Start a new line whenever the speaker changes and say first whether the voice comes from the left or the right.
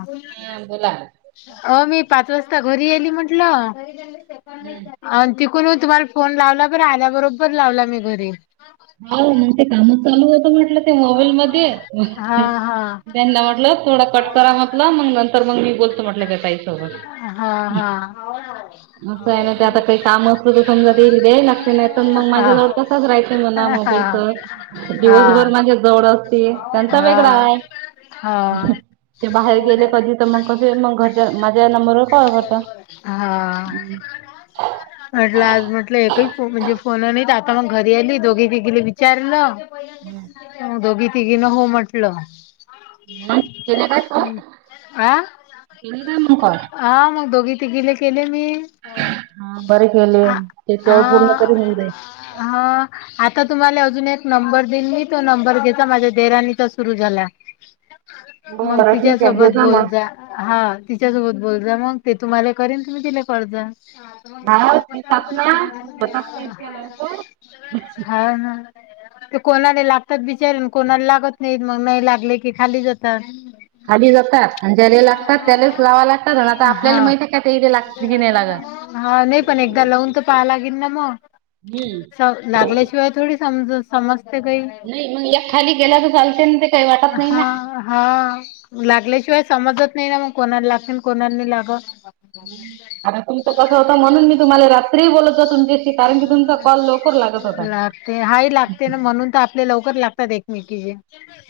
left: हो
right: हा बोला हम्म.
left: हो मी पाच वाज [unintelligible] [inaudible] घरी म्हट [inaudible] [unintelligible] ून तुम्हाला फोन लावला ब आल्याबरोबर लावला मी घरी [unintelligible] [inaudible]
right: चाल होत [unintelligible] [inaudible] म्ह मोबाईल म
left: हा हा
right: त्यांना म्हटलं थोड कट करा म्हटलं मग नंतर मग [unintelligible] [inaudible] बोलतो म्हटलं काय काई स [unintelligible] [unintelligible]
left: हा हा [unintelligible] [inaudible]
right: असं आहे ना ते आता काही काम असल तर समजा येईल द नगते नाही तर मग
left: हा
right: माझ्याजवळ तसांच राहाचंय मणा मग [unintelligible] [inaudible] [unintelligible] दिवसभर
left: हा
right: म्हणजे जव त्यांचा वेगळा
left: हा
right: आहे
left: हा
right: ते बाहेर गेले कधी तर मग क मग घरच्या माझ्या नंबर
left: हा.
right: हम्!
left: म्हटलं आज म्हटलं एकही म्हणजे फोन नाही आता मग घरी आली दोघी तिघीला विचारलं. दोघी तिघी न हो म्हटलं.
right: हम्!
left: हम्म! आ.
right: केले काय मग कॉल?
left: हा मग दोघी तिघीले केले मी.
right: हा बरे केले
left: आ
right: ते तेवढ पूर्ण
left: हा
right: तरी होऊ दे.
left: हा आता तुम्हाला अजून एक नंबर दिन तो नंबर घ्यायचा माझ्या देवरानीचा सुरू झाला. मग
right: बरं
left: तिच्या
right: ठीक आहे दे
left: सोबत बोल
right: मग
left: जा हा तिच्यासोबत बोल जा मग. ते तुम्हाला करेन तुम्ही तिला करत जा. [unintelligible]
right: हा तिसात ना होतात नाही इतक्या लवकर
left: हा ना. ते कोणाने लागतात विचारून कोणाला लागत नाहीत मग नाही लागले की खाली जातात.
right: खाली जातात आणि ज्याला लागतात त्यालाच लावा लागतात आणि आता आपल्याला
left: हा
right: माहती आहे का ते लाग की नाही लागत.
left: हा नाही पण एकदा लवून तर पहा लागेल ना मग. लागल्याशिवाय
right: हम्!
left: थोडी समज सम काही
right: मग एक खाली गेल्या तर चालते ना ते काही
left: [inaudible]
right: वाटत नाही ना.
left: हा हा. लागल्याशिवाय समजत नाही ना मग कोणाला लागतील कोणाला नाही लागत.
right: आता तुम तर कस होत म्हणून मी तुम्हाला रात्री बोलत तुमचे
left: लागते हा लागते ना म्हणून तर. आपले लवकर लागतात एकमेकीचे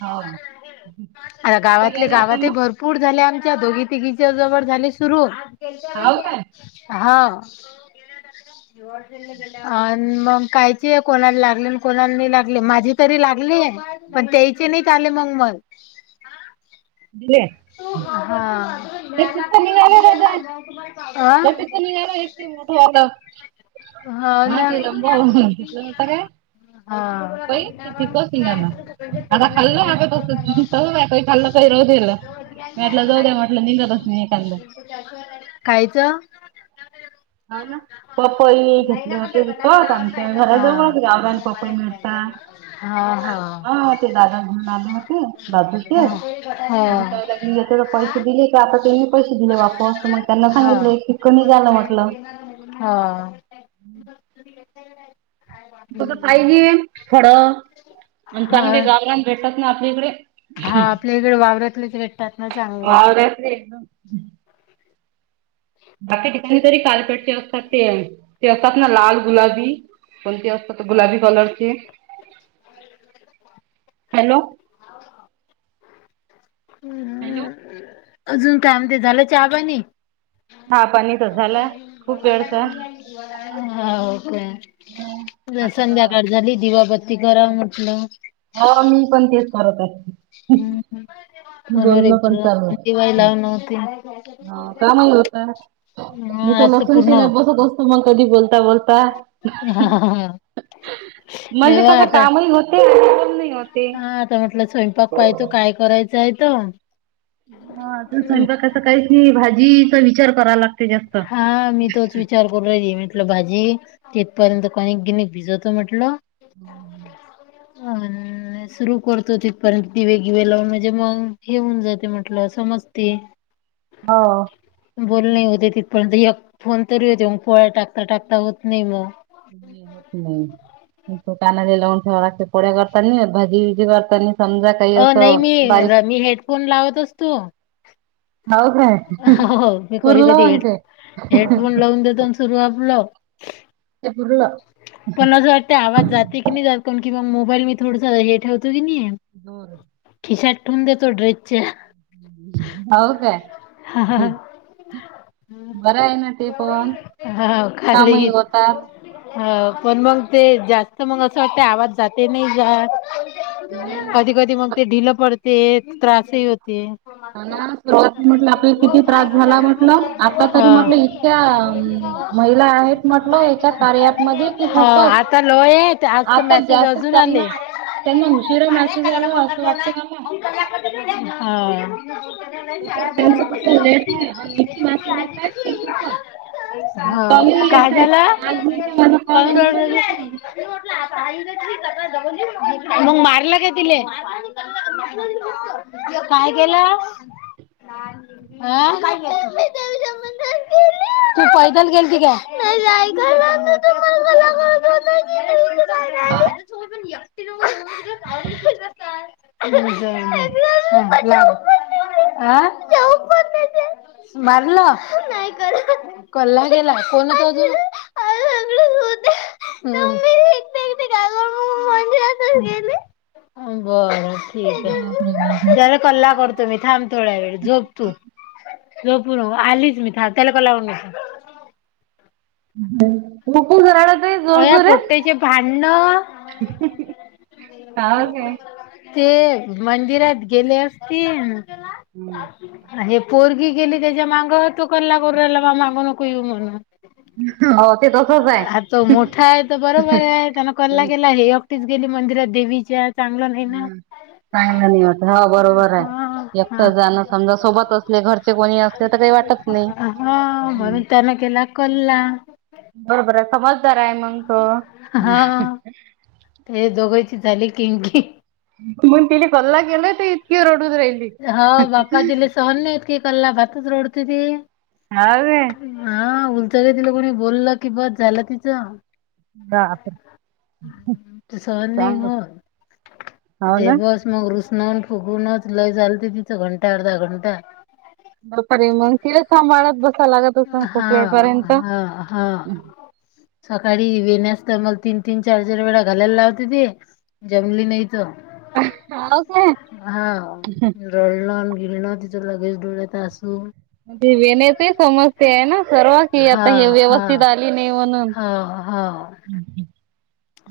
right: हा कुठे
left: आता गावातले
right: गेल्या होत्या
left: गावात
right: मग
left: भरपूर झाले आ. दोघी तिघीच्या जवळ झाली सुरू
right: हाव काय
left: हा. [inaudible] मग कायची आहे कोणाला लागली आणि कोणाला नाही लागली माझी तरी लागली. पण त्यायचे नाही आले मग मग.
right: दिले
left: तुला्याय लागते तु ना तम.
right: बस त निघाल एकती मोठ आता हा ते लांब घेतलं नव्हता काय.
left: [unintelligible]
right: पपई ते पिकच निघाला. आता खाल्लं आता तसंच तसंच आहे काही खाल्लं काही राहू दिलं. मी म्हटलं जाऊ द्या म्हटलं निघतच नाही एखांद हो
left: [unintelligible] काही . [unintelligible]
right: [unintelligible] घेतले होते कळत आमच्या घरा जवळच गावरान पपई मिळतात. हा ते दादा घेऊन आले होते दादूचे त कायलाच्या पैसे दिले का. आता त्यांनी पैसे दिले वापस मग त्यांना
left: हा
right: सांगितलं की कमी झालं म्हटलं.
left: हा. [inaudible]
right: तस
left: हम्म.
right: पाहिजे खड आणि
left: हा
right: चांगले गावरान भेटत ना आपल्या
left: हा
right: इकडे.
left: आपल्या इकडे वावरातलेच भेटतात ना चांगले.
right: हवा [inaudible] बाकी ठिकाणी तरी कालपेटचे असतात ते ते असतात ना लाल गुलाबी. कोणती असतात गुलाबी कलरची
left: [inaudible]
right: हॅलो! हॅलो
left: हम्! अजून काय म्हणते झालं चहापाणी?
right: हा. बा
left: [inaudible] हा का
right: आता तर
left: संध्याकाळ झाली दिवाबत्ती करा म्हटलं.
right: हा मी पण तेच करत असते.
left: हम् हम्. म्हनोरे
right: पण चालू
left: दिवाई
right: आहे
left: लाव नव्हती
right: ह का नाही होता मी
left: ह.
right: तर लसूण शिलाई बसत असतो मग कधी बोलता बोलता.
left: हा लय
right: म्हणजे कस
left: वा आता
right: कामही होते. होते
left: हा आता म्हटलं स्वयंपाक पाह तो काय करायचं आहे त.
right: ह तर स्वयंपाकाच काहीच नाही भाजीचा विचार करा लागत.
left: हा मी तोच विचार करू रा म्हटलं भाजी पर्यंत कणीक गिनीक भिजतो म्हटल अ सुरु करतो तिथपर्यंत दिवेगिवे लावून म्हणजे मग हे होऊन जाते म्हटलं मग समजते.
right: हो.
left: बोल नाही होते तिथ पर्यंत एक फोन तरी होते मग पोळ्या टाकता, टाकता होत नाही मग.
right: नाही होत नाही. तो कानले लावून ठेवा लागते पोडया करता भाजी गिजी करतानी.
left: अ नाही मी र मी हेडफोन लावत असतो.
right: हाव काय
left: हो मी कधी
right: पुरलं
left: कधी हे
right: मग ते
left: हेडफोन लावून देतो सुरू आपलं
right: ते पुरलं
left: पण असं वाटत आवाज जाते की नाही जात कावुन की मग. मोबाईल मी थोडस हे ठेवतो की नाही खिशात ठेवून देतो ड्रेसच्या.
right: हाव काय
left: हा हा ह.
right: बरं आहे ना ते पण कामही होतात.
left: ह पण मग ते जास्त मग असं वाटते आवाज जाते नाही जात.
right: हम्म
left: कधी कधी मग ते ढिलं पडते त्रासही होते.
right: हो ना सुरुवाती म्हटलं आपल्या किती त्रास झाला म्हटल आता तरी
left: हा
right: म्हटलं इतक्या महिला आहेत म्हटलं याच्यात.
left: हो आता लोय आज तर
right: आता
left: मेसेज
right: जास्त
left: अजून
right: त्यांना
left: आले.
right: त्यांना उशिरा मेसेज आला असं वाटते मला
left: [unintelligible] नाही ब
right: कसं त्यांचं
left: [inaudible]
right: लेट आहे आणि इकी [unintelligible] मासेट तूपन
left: ह काय झाला
right: पण आज मी काय माझा कॉल
left: काऊन रडुरायली
right: उचललाच नाही.
left: मग मारल का तिले? काय केला? हा मण अस [unintelligible] तू पैदल गेलती काय? चो भली [unintelligible] ह ह ला [unintelligible] हा जवु पण नाही देत. मारलं कल्ला गेला कोण हो तो तो. [unintelligible] तु् ग [unintelligible] ज गे बर [inaudible] ठीक आहे त्याला कल्ला करतो मी थांब थोड्या वेळ झोप. झोपूर आलीच मी थ त्याला कला करु नको.
right: गपूर घराड [unintelligible]
left: अ या पोट्ट्याचे भांडण.
right: काय काय
left: ते मंदिरात गेले असतील हे पोरगी गेली त्याच्या माग तू कलाला करुन राहिला माया माग नको येऊ म्हणून.
right: हो ते तसच आहे.
left: हा तो मोठा आहे तर बरोबर आहे त्यान कल्ला केला हे एकटीच गेली मंदिरात देवीच्या. चांगलं नाही ना.
right: चांगल नाही वाटत ह बरोबर
left: हा
right: आहे
left: हा
right: एकटं जाणं समजा सोबत असले घरचे कोणी असले तर काही. वाटत नाही
left: हा म्हणून त्यान केला कल्ला.
right: बरोबर आहे समजदार आहे मंग तो.
left: हे दोघांची झाली किमकी.
right: म त्याला कला केला तर इतकी रडु
left: हो बापा तिले सहन नाही होत की कल्ला बातच रोडते ते.
right: हा काय
left: हा उचान तिला कोणी बोललं की बस झालं तिचं.
right: बापरे
left: त सनणी
right: चांगलं
left: हो.
right: हो
left: अ
right: ना
left: बस मगरुषना. फुगूनच लय झालते तिथं घंटा अर्धा घंटा.
right: बपारी म तीला सांभाळत बस. क लाग असून
left: हा
right: खूप वेळ पर्यंत.
left: हा हा सकाळी येेण्यास तर मला तीन तीन चार चार वेळा घालायला लावते ते जमली नाही.
right: हाव काय?
left: हा र ग ति लगेच डोळ्यात आसू
right: म्हणे वेण्याची समस्या आहे ना सर्व कि
left: हा
right: आता हे
left: हा
right: व्यवस्थित आली नाही म्हणून.
left: हा, हा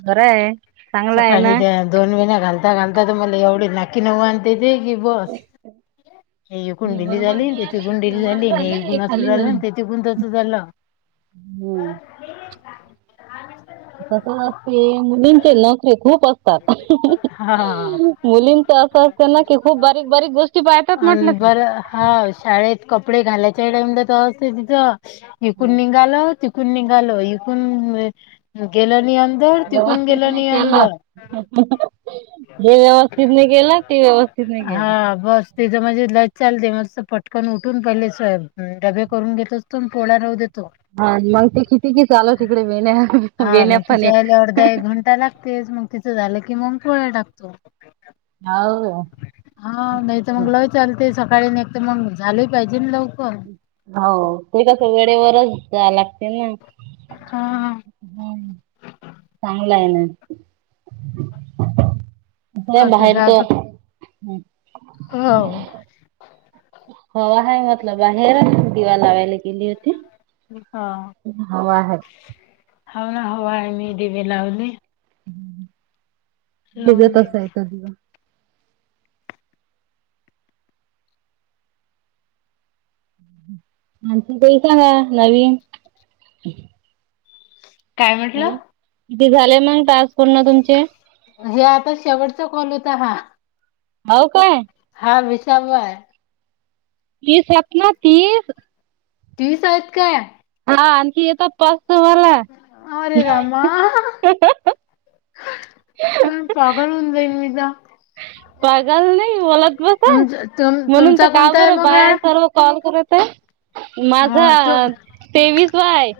right: खरं आहे चांगलं आहे
left: सकाळी
right: ना.
left: त्या वेण्या घालता, घालता तर मला एवढी नक्की नऊ आणते देगी बस हे कुंडली झाली तेथे कुंडिली झालीण असं झालं तेथिकण तसं झालं [inaudible]
right: हम्म. तसंच
left: हा
right: मुलीं तर असं असतं ना की खूप बारीक बारीक गोष्टी पाहतात म्हटलं ते.
left: बर हा शाळेत कपडे घालायच्या टाइमिंग ला तेव्हाच ते तिथं ऐकून
right: हं,
left: निघालं तिक इकून निघाल इकून गेलं नि अंदर तिकून गेलं नि अंदर
right: जे व्यवस्थित नाही केलं ते व्यवस्थित नाही केलं
left: हां, बस तिचं म्हणजे चालते मस् पटकन उठून पहिले सब डबे करून घेतोचतो पोळा राहू द
right: हा मग ते किती की चालू तिकडे वेण्या
left: हा
right: वेण्या
left: मग
right: फण्या.
left: तिच्या यायला अर्धा एक घंटा लागते. मग तिचं झालं की मग पोळ्या टाकतो.
right: हाव
left: हा नाही तर मग लय चालतेस सकाळी नघ तर मग झालं पाहिजे ना लग
right: हो ते कस वेळेवरच जा लागते ना
left: हां,
right: हम् चांगलं आहे ना ह
left: आता
right: बाहेर त
left: राग हो
right: हो आहे म्हटलं बाहेरच दिवा लावायला गेली होती हो आहे
left: हव ना हवा आ मी देवे लावली
right: भिजत आहे
left: दिले.
right: त तला आणि त तेही सांगा नवीन
left: काय म्हटलं?
right: कीती झाले मग टास्क पूर्ण तुमचे
left: हे आता शेवटचा कॉल होता हा
right: हो काय?
left: हा विसावा आहे
right: तीसत ना तीस
left: तीस आहेत काय
right: हा आणखी येतात पाच तुम्हाला
left: अरे रामा हा पागल होऊन जाईन मी जा
right: पागल नाही बलात बसा
left: तुम
right: म्हणून तर
left: तुमचा
right: का
left: कोणता आहे
right: बर
left: मग हा?
right: बाया सर्व कॉल कर तर माझा
left: हा
right: तेवीस वा आहे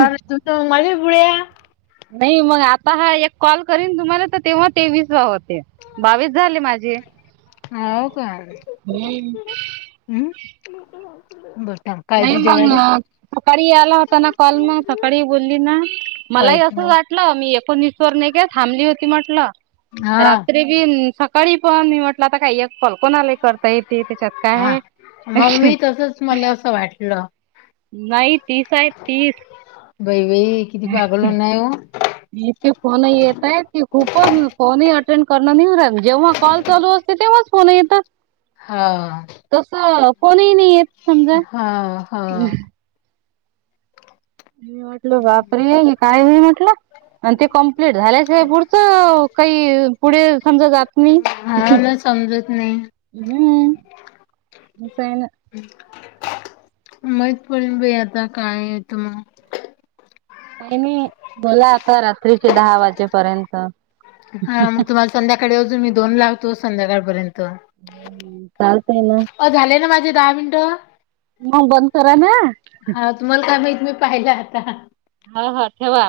left: बार तू माझ्या पुडया
right: नाही मग आता हा एक कॉल करीन तुम्हाला तर तेव्हा तेवीस होते बावीस झाले. माझे
left: हो का
right: हम्म.
left: हम् बस
right: नाही पग सकाळी आला होता ना कॉल मग सकाळी बोलली ना मलाही
left: पाहिजे
right: असं
left: नाही.
right: वाटलं मी एकोणीसवर थांबली होती म्हट
left: हा
right: रात्री बी तरी पण मी म्हटलं आता काय ये कल्पनालय करता येते त्याच्यात
left: हा.
right: काय
left: मग
right: आहे
left: मी तसच मला [inaudible]
right: नाही तीस आहे तीस
left: बाई बाई किती पागल ऊन आहे ओ
right: इतके फोन ही येतायत की, खूपच फोनही अटेंड करण होवू नाही राहील, जेव्हा कॉल चालू अस. तेव्हाच फोन येतात.
left: हा.
right: कोण ही नाही येत समजा.
left: हा हा.
right: मी म्हटल बापरे हे काय हे? म्हटलं आणि ते कम्प्लीट झाल्याशिवाय पुढचं काही पुढे समजा जात. नाही.
left: हा ना समजत नाही.
right: हुं आस हाय ना
left: माहित पडले बाई आता काय येतं मग
right: नाही नाही बोला आता रात्रीचे दहा वाजेपर्यंत
left: हा मग तुम्हाला संध्याकाळी अजून मी दोन लावतो संध्याकाळपर्यंत
right: चालतय ना.
left: ओ झाले ना माझे दहा मिनट
right: मग बंद करा ना.
left: तुम्हाला काय माहित मी पाहिलं आता
right: हा, हा ठेवा